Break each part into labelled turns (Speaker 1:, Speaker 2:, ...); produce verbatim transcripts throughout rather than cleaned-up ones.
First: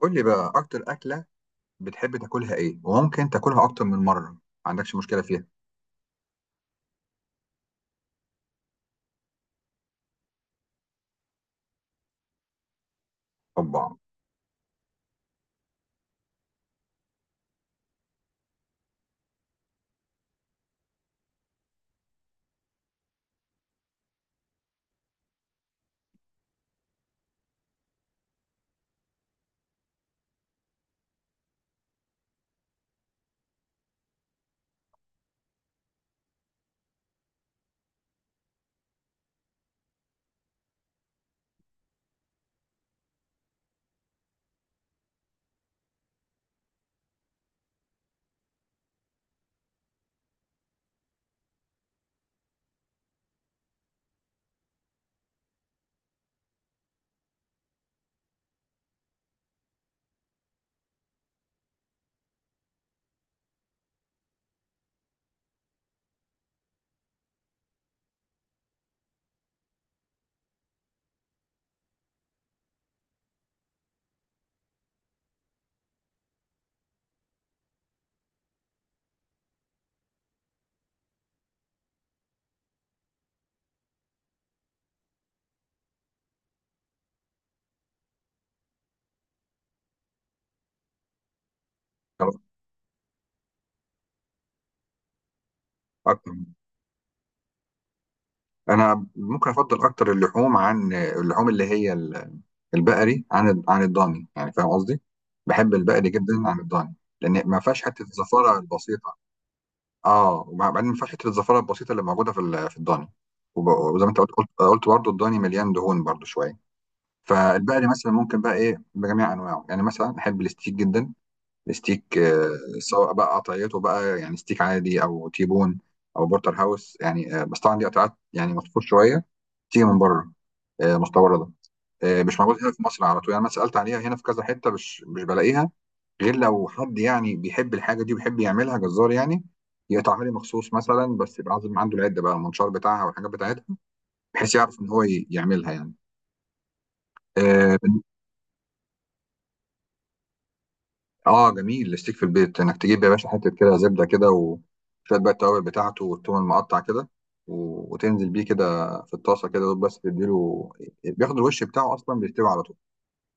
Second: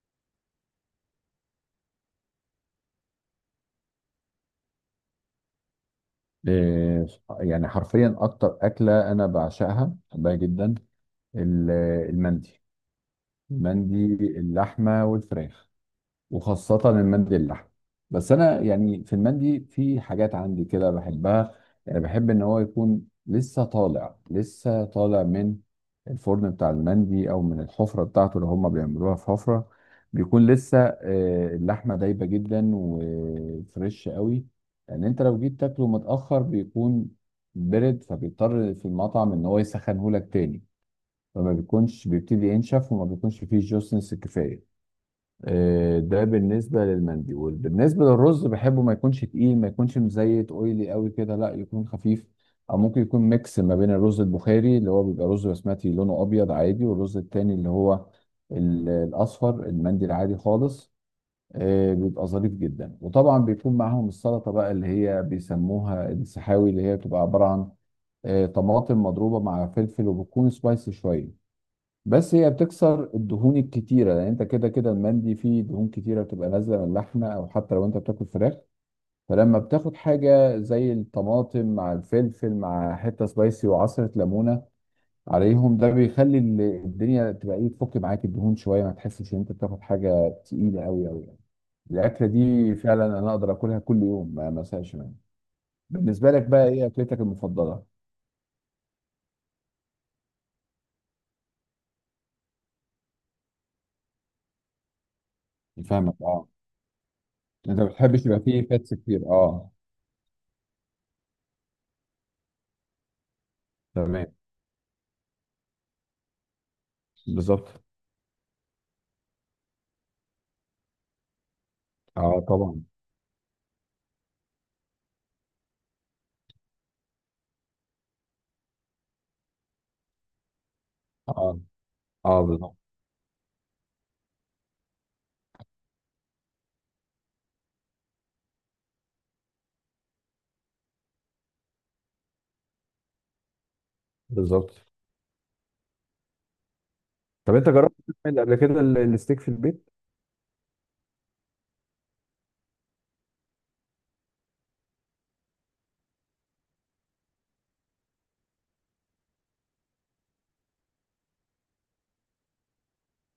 Speaker 1: قول لي بقى اكتر اكله بتحب تاكلها ايه، وممكن تاكلها اكتر من مره ما عندكش مشكله فيها؟
Speaker 2: إيه، يعني حرفيا اكتر اكله انا بعشقها بحبها جدا. ال- المندي.
Speaker 1: طبعا.
Speaker 2: المندي اللحمه والفراخ، وخاصة المندي اللحم. بس أنا يعني في المندي في حاجات عندي كده بحبها. يعني بحب إن هو يكون لسه طالع لسه طالع من الفرن بتاع المندي أو من الحفرة بتاعته اللي هما بيعملوها في حفرة. بيكون لسه آه، اللحمة دايبة جدا وفريش قوي، لأن أنت لو جيت تاكله متأخر بيكون برد، فبيضطر في المطعم إن هو يسخنهولك تاني، فما بيكونش، بيبتدي ينشف وما بيكونش فيه جوسنس كفاية. آه، ده بالنسبة للمندي. بالنسبة للرز بحبه ما يكونش تقيل، ما يكونش مزيت اويلي قوي كده، لا يكون خفيف. او ممكن يكون ميكس ما بين الرز البخاري اللي هو بيبقى رز بسمتي لونه ابيض عادي، والرز التاني اللي هو ال- الاصفر المندي العادي خالص. آه، بيبقى ظريف جدا. وطبعا بيكون معاهم السلطة بقى اللي هي بيسموها السحاوي، اللي هي بتبقى عبارة عن آه، طماطم مضروبة مع فلفل وبتكون سبايسي شوية. بس هي بتكسر الدهون الكتيره، لان انت كده كده المندي فيه دهون كتيره بتبقى نازله من اللحمه، او حتى لو انت بتاكل فراخ. فلما بتاخد حاجه زي الطماطم مع الفلفل مع حته سبايسي وعصره ليمونه عليهم، ده بيخلي ال- الدنيا تبقى ايه، تفك معاك الدهون شويه، ما تحسش ان انت بتاخد حاجه تقيله قوي قوي يعني. الاكله
Speaker 1: خلاص،
Speaker 2: دي فعلا انا اقدر اكلها كل يوم، ما ما ازهقش منها. بالنسبه
Speaker 1: اكتر.
Speaker 2: لك بقى ايه اكلتك المفضله؟
Speaker 1: انا ممكن افضل اكتر اللحوم عن اللحوم اللي هي ال- البقري عن عن الضاني، يعني فاهم قصدي؟ بحب البقري
Speaker 2: فاهمك،
Speaker 1: جدا
Speaker 2: اه.
Speaker 1: عن الضاني، لان ما
Speaker 2: انت
Speaker 1: فيهاش
Speaker 2: ما
Speaker 1: حته
Speaker 2: بتحبش يبقى
Speaker 1: الزفاره
Speaker 2: فيه فاتس
Speaker 1: البسيطه.
Speaker 2: كتير؟ اه.
Speaker 1: اه، وبعدين ما فيهاش حته الزفاره البسيطه اللي موجوده في ال- في الضاني. وب- وزي ما انت قلت
Speaker 2: تمام.
Speaker 1: قلت قلت برضه الضاني مليان دهون برضه شويه.
Speaker 2: بالظبط.
Speaker 1: فالبقري مثلا ممكن بقى ايه، بجميع انواعه، يعني مثلا احب الستيك جدا. ستيك.
Speaker 2: اه
Speaker 1: آه،
Speaker 2: طبعا.
Speaker 1: سواء بقى قطعيته بقى، يعني ستيك عادي او تيبون او بورتر هاوس يعني. آه، بس طبعا دي قطعات يعني مطفوط شويه، تيجي من بره. آه، مستورده.
Speaker 2: اه.
Speaker 1: آه، مش
Speaker 2: اه
Speaker 1: موجود هنا
Speaker 2: بالظبط.
Speaker 1: في مصر على طول، يعني انا سالت عليها هنا في كذا حته مش مش بلاقيها، غير لو حد يعني بيحب الحاجه دي وبيحب يعملها جزار يعني يقطعها لي مخصوص مثلا، بس يبقى عازم عنده العده بقى، المنشار بتاعها والحاجات بتاعتها، بحيث يعرف
Speaker 2: بالظبط.
Speaker 1: ان هو ي- يعملها يعني.
Speaker 2: طب انت
Speaker 1: آه،
Speaker 2: جربت تعمل قبل كده ال- الستيك في البيت؟
Speaker 1: اه، جميل. الستيك في البيت انك تجيب يا باشا حته كده زبده كده، وشويه بقى التوابل بتاعته والثوم المقطع كده، و- وتنزل بيه كده في الطاسه كده، دوب بس تديله بياخد الوش بتاعه، اصلا بيستوي على طول،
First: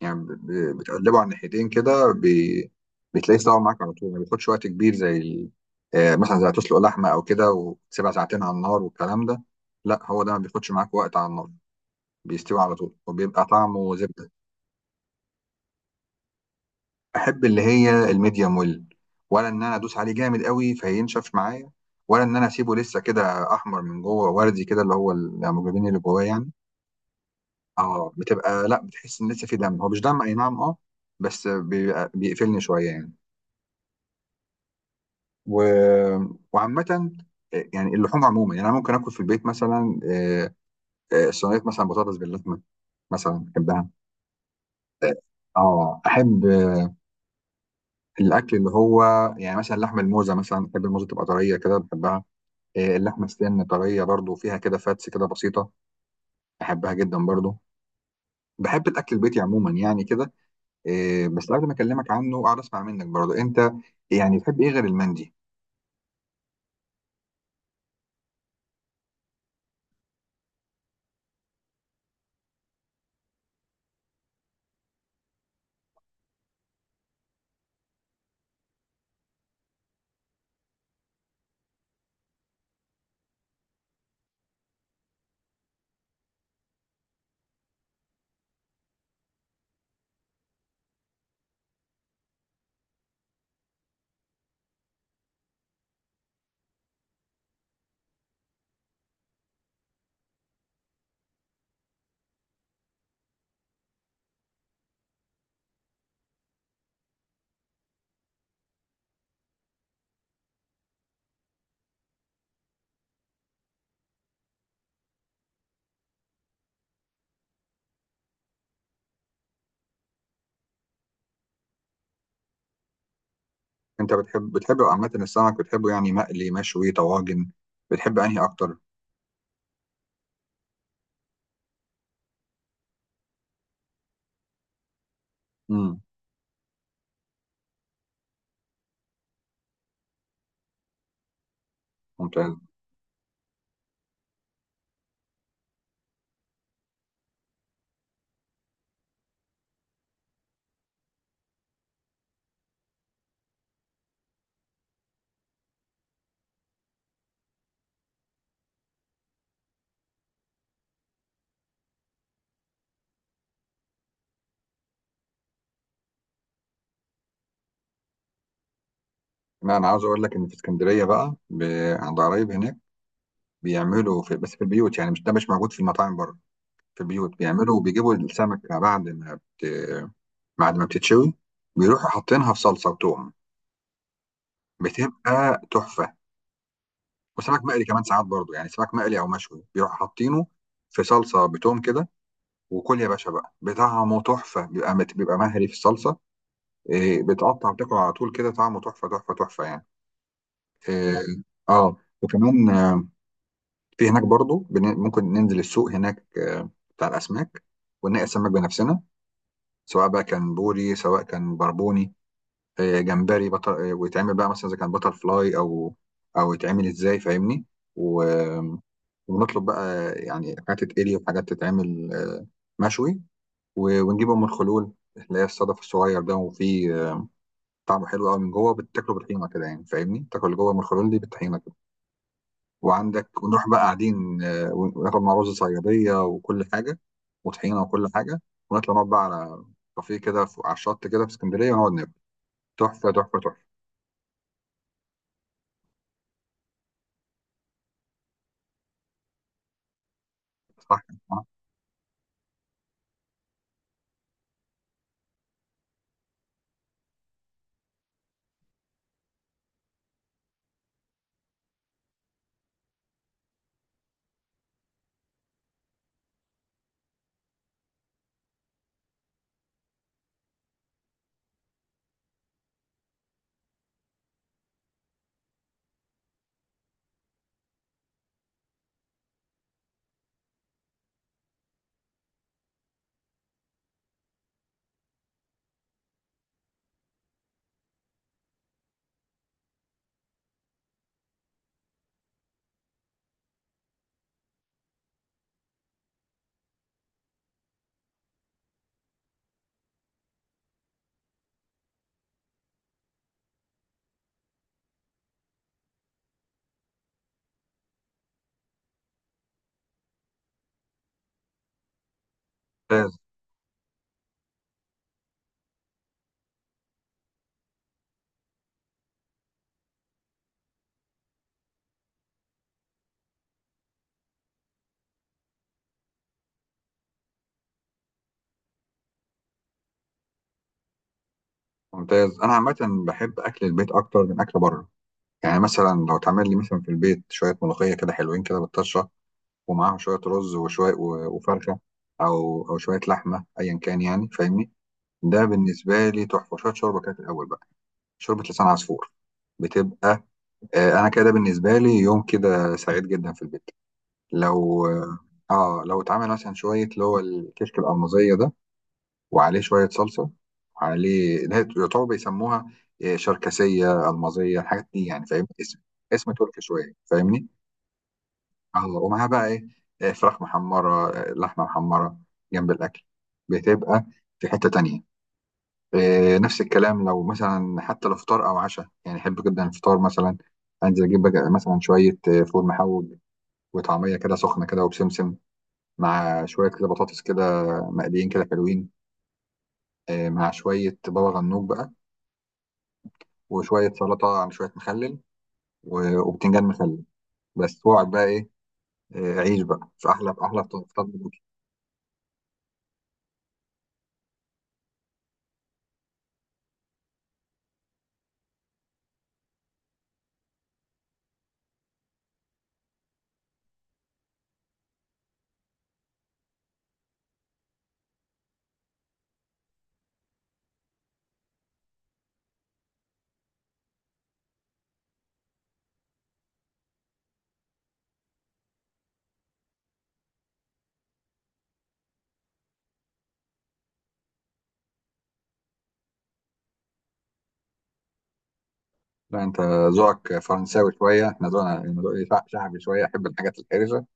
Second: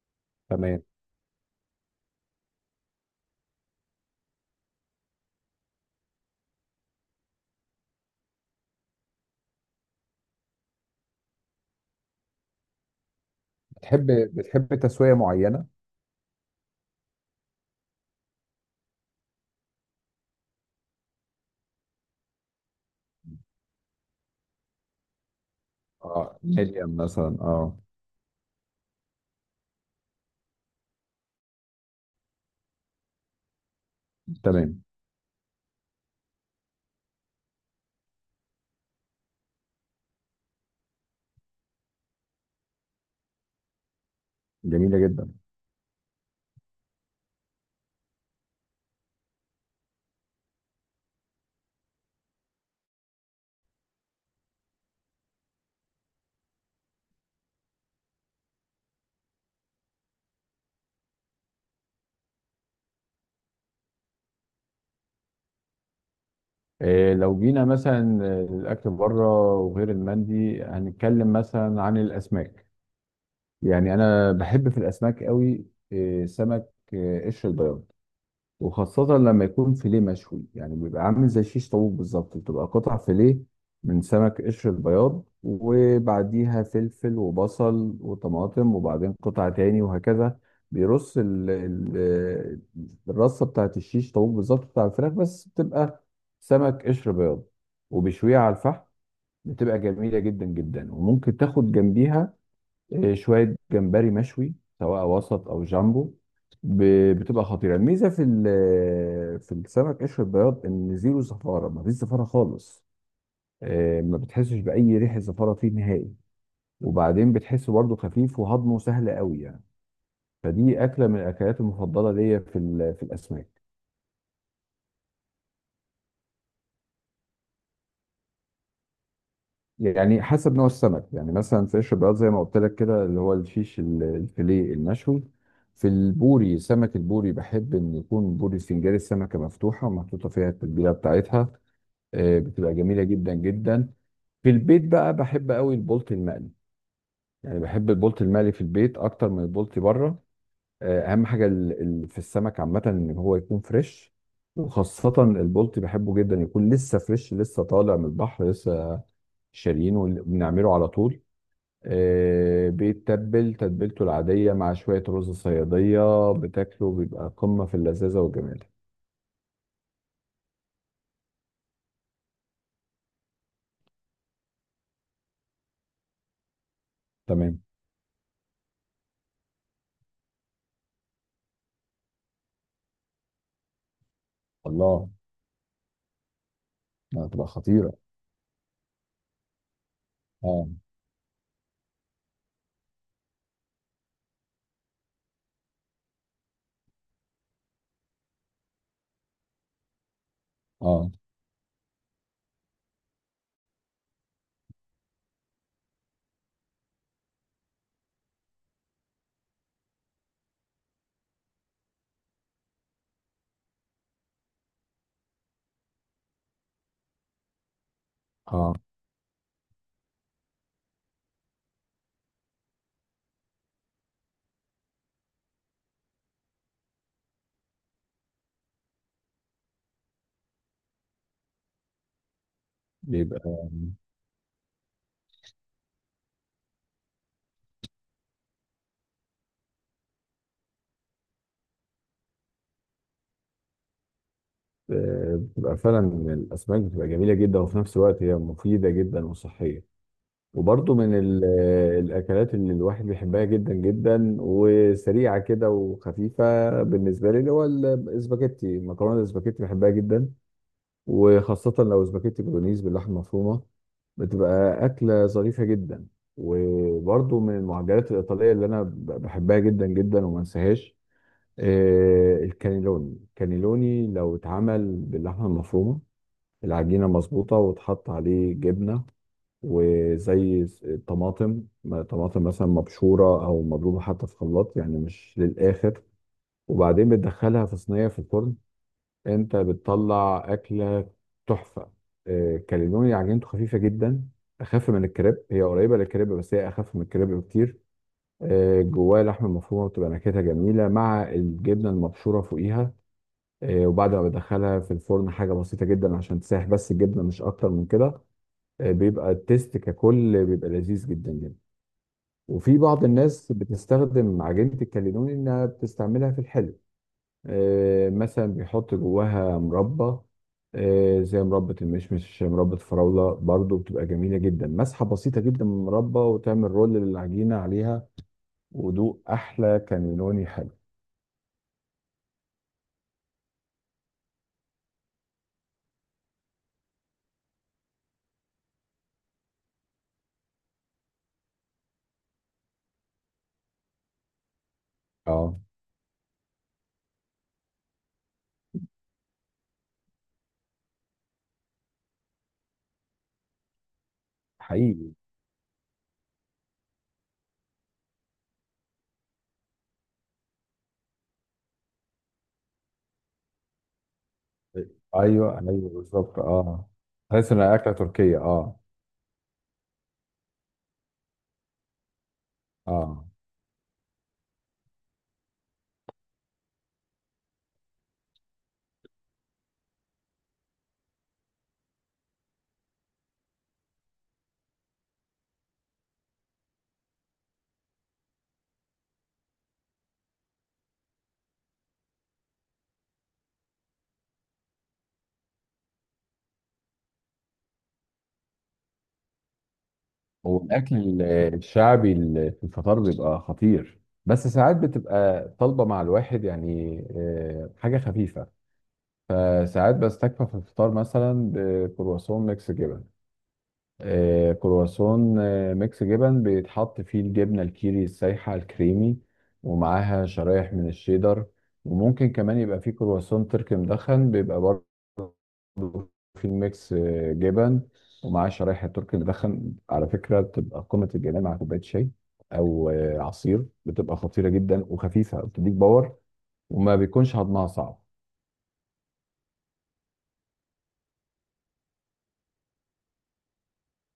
Speaker 1: يعني ب- ب-
Speaker 2: تمام.
Speaker 1: بتقلبه على الناحيتين كده، بي... بتلاقيه استوى معاك على طول، ما بياخدش وقت كبير زي ال... آه، مثلا زي تسلق لحمه او كده، وتسيبها ساعتين على النار والكلام ده. لا، هو ده ما بياخدش معاك وقت على النار، بيستوي على طول وبيبقى طعمه
Speaker 2: بتحب،
Speaker 1: زبده.
Speaker 2: بتحب تسويه معينه؟
Speaker 1: احب اللي هي الميديم ويل، ولا ان انا ادوس عليه جامد قوي فينشف معايا، ولا ان انا اسيبه لسه كده احمر من جوه، وردي كده، اللي هو الهيموجلوبين اللي جواه
Speaker 2: اه
Speaker 1: يعني.
Speaker 2: ميديم مثلا، اه.
Speaker 1: اه، بتبقى، لا بتحس ان لسه في دم، هو مش دم، اي نعم، اه، بس بيبقى بيقفلني شويه يعني.
Speaker 2: تمام.
Speaker 1: و... وعامه، آه، يعني اللحوم عموما يعني، انا ممكن اكل في البيت مثلا. آه، آه، صينيه مثلا بطاطس باللحمه، مثلا بحبها.
Speaker 2: جميله جدا.
Speaker 1: اه، آه، احب الاكل اللي هو، يعني مثلا لحم الموزه، مثلا بحب الموزه تبقى طريه كده، بحبها. إيه، اللحمه السن طريه برضو، فيها كده فاتس كده بسيطه، بحبها جدا برضو. بحب الاكل البيتي عموما يعني كده. إيه، بس قبل ما اكلمك عنه اقعد اسمع منك برضو انت، يعني بتحب ايه غير المندي؟
Speaker 2: إيه، لو جينا مثلا الاكل بره وغير المندي، هنتكلم مثلا عن الاسماك. يعني انا بحب في الاسماك قوي. إيه، سمك إيه؟ قشر البياض، وخاصة لما يكون فيليه مشوي. يعني بيبقى عامل زي شيش طاووق بالظبط، بتبقى قطع فيليه من سمك قشر البياض وبعديها فلفل وبصل وطماطم وبعدين قطع تاني وهكذا. بيرص ال ال الرصة بتاعت الشيش طاووق بالظبط بتاع الفراخ، بس بتبقى سمك قشر بياض. وبيشويها على الفحم، بتبقى جميلة جدا جدا. وممكن تاخد جنبيها آه، شويه جمبري مشوي، سواء وسط او جامبو. ب- بتبقى خطيره. الميزه في ال- في السمك قشر البياض ان زيرو زفاره، ما فيش زفاره خالص. آه، ما بتحسش باي ريحه زفاره فيه نهائي. وبعدين بتحسه برضه خفيف وهضمه سهل قوي يعني. فدي اكله من الاكلات المفضله ليا في ال- في الاسماك.
Speaker 1: انت بتحب بتحب عامه السمك، بتحبه يعني مقلي، مشوي، طواجن؟ بتحب انهي اكتر؟
Speaker 2: يعني حسب نوع السمك. يعني مثلا في قشر البياض زي ما قلت لك كده، اللي هو الفيش ال- الفيليه المشوي. في
Speaker 1: امم.
Speaker 2: البوري، سمك البوري بحب ان يكون بوري سنجاري، السمكه مفتوحه ومحطوطه فيها التتبيله بتاعتها. آه،
Speaker 1: ممتاز.
Speaker 2: بتبقى جميله جدا جدا. في البيت بقى بحب قوي البولت المقلي. يعني بحب البولت المقلي في البيت اكتر من البولت بره. آه، اهم حاجه ال- ال- في السمك عامه ان هو يكون فريش. وخاصه البولت بحبه جدا يكون لسه فريش، لسه طالع من البحر، لسه شاريينه بنعمله على طول. آه، بيتبل تتبيلته العادية مع شوية رز صيادية، بتاكله بيبقى قمة في اللذاذة والجمال.
Speaker 1: لا، انا عاوز اقول لك ان في اسكندريه بقى، ب- عند قرايب هناك بيعملوا، في بس في البيوت يعني، مش ده مش موجود في المطاعم بره. في البيوت
Speaker 2: تمام.
Speaker 1: بيعملوا بيجيبوا السمكه بعد ما بت... بعد ما بتتشوي، بيروحوا حاطينها في صلصه وتوم،
Speaker 2: الله.
Speaker 1: بتبقى تحفه.
Speaker 2: لا، هتبقى
Speaker 1: وسمك مقلي
Speaker 2: خطيرة.
Speaker 1: كمان ساعات برضو، يعني سمك مقلي او مشوي بيروح حاطينه
Speaker 2: اه.
Speaker 1: في صلصه بتوم كده، وكل يا باشا بقى بطعمه تحفه، بيبقى مت... بيبقى مهري في الصلصه. إيه، بتقطع وتاكل على طول كده، طعمه تحفه تحفه تحفه يعني.
Speaker 2: اه.
Speaker 1: إيه، اه، وكمان، آه، في هناك برضو، بن... ممكن ننزل السوق هناك، آه، بتاع الاسماك، ونلاقي السمك بنفسنا، سواء بقى كان بوري سواء كان بربوني، آه، جمبري بطل. آه، ويتعمل بقى مثلا اذا كان بطل فلاي، او او يتعمل ازاي فاهمني، و...
Speaker 2: اه.
Speaker 1: ونطلب بقى يعني حاجات تتقلي وحاجات تتعمل آه، مشوي، و- ونجيب ام الخلول، اللي هي الصدف الصغير ده، وفيه آه، طعمه حلو قوي من جوه، بتاكله بالطحينه كده يعني فاهمني، تاكل اللي جوه ام الخلول دي بالطحينه كده، وعندك
Speaker 2: بيبقى
Speaker 1: ونروح بقى قاعدين، آه، وناكل مع رز صياديه وكل حاجه، وطحينه وكل حاجه، ونطلع نقعد بقى على كافيه كده، فوق- على الشط كده في اسكندريه، ونقعد ناكل، تحفه تحفه تحفه.
Speaker 2: آه، بتبقى فعلا الأسماك بتبقى جميلة جدا، وفي نفس الوقت هي مفيدة جدا وصحية. وبرضه
Speaker 1: صح.
Speaker 2: من ال- آه، الأكلات اللي الواحد بيحبها جدا جدا، وسريعة كده وخفيفة. بالنسبة لي اللي هو الاسباجيتي، مكرونة الاسباجيتي بحبها جدا، وخاصة لو سباكيتي بولونيز باللحمة المفرومة، بتبقى أكلة ظريفة جدا. وبرضو من المعجنات الإيطالية اللي أنا ب- بحبها جدا جدا وما انساهاش آه، الكانيلوني. الكانيلوني لو اتعمل باللحمة المفرومة، العجينة مظبوطة، واتحط عليه جبنة وزي س- طماطم ما- طماطم مثلا مبشورة أو مضروبة حتى في خلاط، يعني مش للآخر، وبعدين بتدخلها في صينية في الفرن، انت بتطلع اكله تحفه. آه، كاليلوني عجينته خفيفه جدا، اخف من الكريب. هي قريبه للكريب بس هي اخف من الكريب بكتير. آه، جواها لحم مفرومه، بتبقى نكهتها جميله مع الجبنه المبشوره فوقيها. آه، وبعد ما بدخلها في الفرن حاجه بسيطه جدا عشان تسيح بس الجبنه، مش اكتر من كده. آه، بيبقى التيست ككل بيبقى لذيذ جدا جدا. وفي بعض
Speaker 1: ممتاز.
Speaker 2: الناس بتستخدم عجينه الكاليلوني انها بتستعملها في الحلو. آه، مثلا بيحط جواها مربى، آه، زي مربى المشمش، مربى الفراولة. برضو بتبقى جميلة جدا، مسحة بسيطة جدا من المربى وتعمل رول للعجينة عليها، ودوق أحلى كانيلوني حلو.
Speaker 1: ممتاز. انا عامه بحب اكل البيت اكتر من اكل بره. يعني مثلا لو تعمل لي مثلا في البيت شوية ملوخية كده حلوين كده بالطشة، ومعاهم شوية رز وشوية و- وفرخة، أو أو شوية لحمة أيا كان يعني فاهمني، ده
Speaker 2: اه.
Speaker 1: بالنسبة لي تحفة. شوية شوربة كده في الأول بقى، شوربة لسان عصفور. بتبقى آه أنا كده بالنسبة لي يوم كده سعيد جدا في البيت، لو
Speaker 2: حقيقي.
Speaker 1: آه لو اتعمل مثلا شوية اللي هو الكشك الألمازية ده، وعليه شوية صلصة، وعليه، ده يعتبر بيسموها آه، شركسية، ألمازية، الحاجات دي، يعني فاهم
Speaker 2: ايوه
Speaker 1: اسم
Speaker 2: ايوه
Speaker 1: اسم
Speaker 2: بالظبط،
Speaker 1: تركي
Speaker 2: اه.
Speaker 1: شوية فاهمني.
Speaker 2: تحس انها اكله تركيه، اه.
Speaker 1: اه، ومعاها بقى ايه، آه، فراخ محمرة، آه، لحمة محمرة جنب الأكل،
Speaker 2: اه.
Speaker 1: بتبقى في حتة تانية. آه، نفس الكلام لو مثلا حتى لو فطار أو عشاء يعني، أحب جدا الفطار مثلا، أنزل أجيب بقى مثلا شوية آه، فول محوج وطعمية كده سخنة كده وبسمسم، مع شوية كده بطاطس كده مقليين كده حلوين، آه، مع شوية بابا غنوج بقى، وشوية سلطة على شوية مخلل، و- وبتنجان مخلل بس، وأقعد بقى، إيه، آه، عيش بقى في أحلى، في أحلى
Speaker 2: والاكل
Speaker 1: فطار.
Speaker 2: ال- الشعبي ال- في الفطار بيبقى خطير، بس ساعات بتبقى طالبه مع الواحد يعني آه، حاجه خفيفه. فساعات بستكفى في الفطار مثلا بكرواسون ميكس جبن. آه، كرواسون آه، ميكس جبن بيتحط فيه الجبنة الكيري السايحة الكريمي، ومعاها شرايح من الشيدر. وممكن كمان يبقى فيه كرواسون تركي مدخن، بيبقى برضه فيه ميكس آه، جبن، ومعاه شرايح التركي المدخن. على فكرة بتبقى قمة الجمال مع كوباية شاي أو آه، عصير. بتبقى خطيرة جدا وخفيفة، بتديك باور، وما بيكونش هضمها صعب.
Speaker 1: لا، انت ذوقك فرنساوي شويه، احنا ذوقنا ذوقي شع- شعبي شويه، احب الحاجات الحرجه.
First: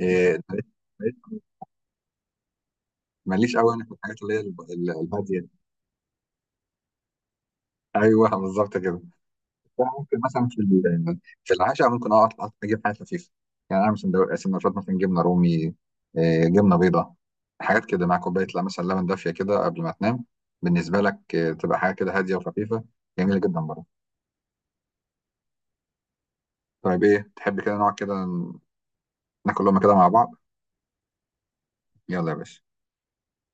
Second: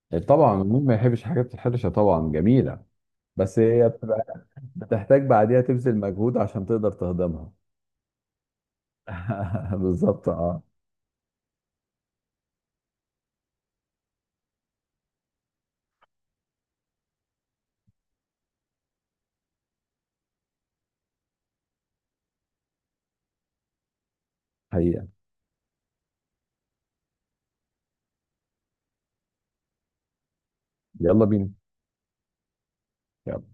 Speaker 1: إيه،
Speaker 2: طبعا مين ما
Speaker 1: ماليش،
Speaker 2: يحبش حاجات الحرشة؟ طبعا جميلة.
Speaker 1: ماليش
Speaker 2: بس
Speaker 1: قوي انا
Speaker 2: هي
Speaker 1: في الحاجات اللي هي
Speaker 2: بتبقى،
Speaker 1: الب- ال-
Speaker 2: بتحتاج
Speaker 1: الهاديه دي.
Speaker 2: بعديها تبذل مجهود عشان تقدر تهضمها.
Speaker 1: ايوه، بالظبط كده. أنا ممكن
Speaker 2: بالظبط،
Speaker 1: مثلا في
Speaker 2: اه.
Speaker 1: ال- في العشاء ممكن اقعد أقعد اجيب حاجه خفيفه، يعني اعمل سندوتش سندوتشات مثلا جبنه رومي، إيه، جبنه بيضاء، حاجات كده، مع كوبايه، لا مثلا، لبن دافيه كده قبل ما تنام. بالنسبه لك، إيه، تبقى حاجه كده هاديه وخفيفه، جميله جدا برضه.
Speaker 2: حقيقة.
Speaker 1: طيب، ايه تحب كده نقعد كده ن- ناكل لقمه كده مع بعض؟
Speaker 2: يلا بينا.
Speaker 1: يلا يا باشا.
Speaker 2: يلا.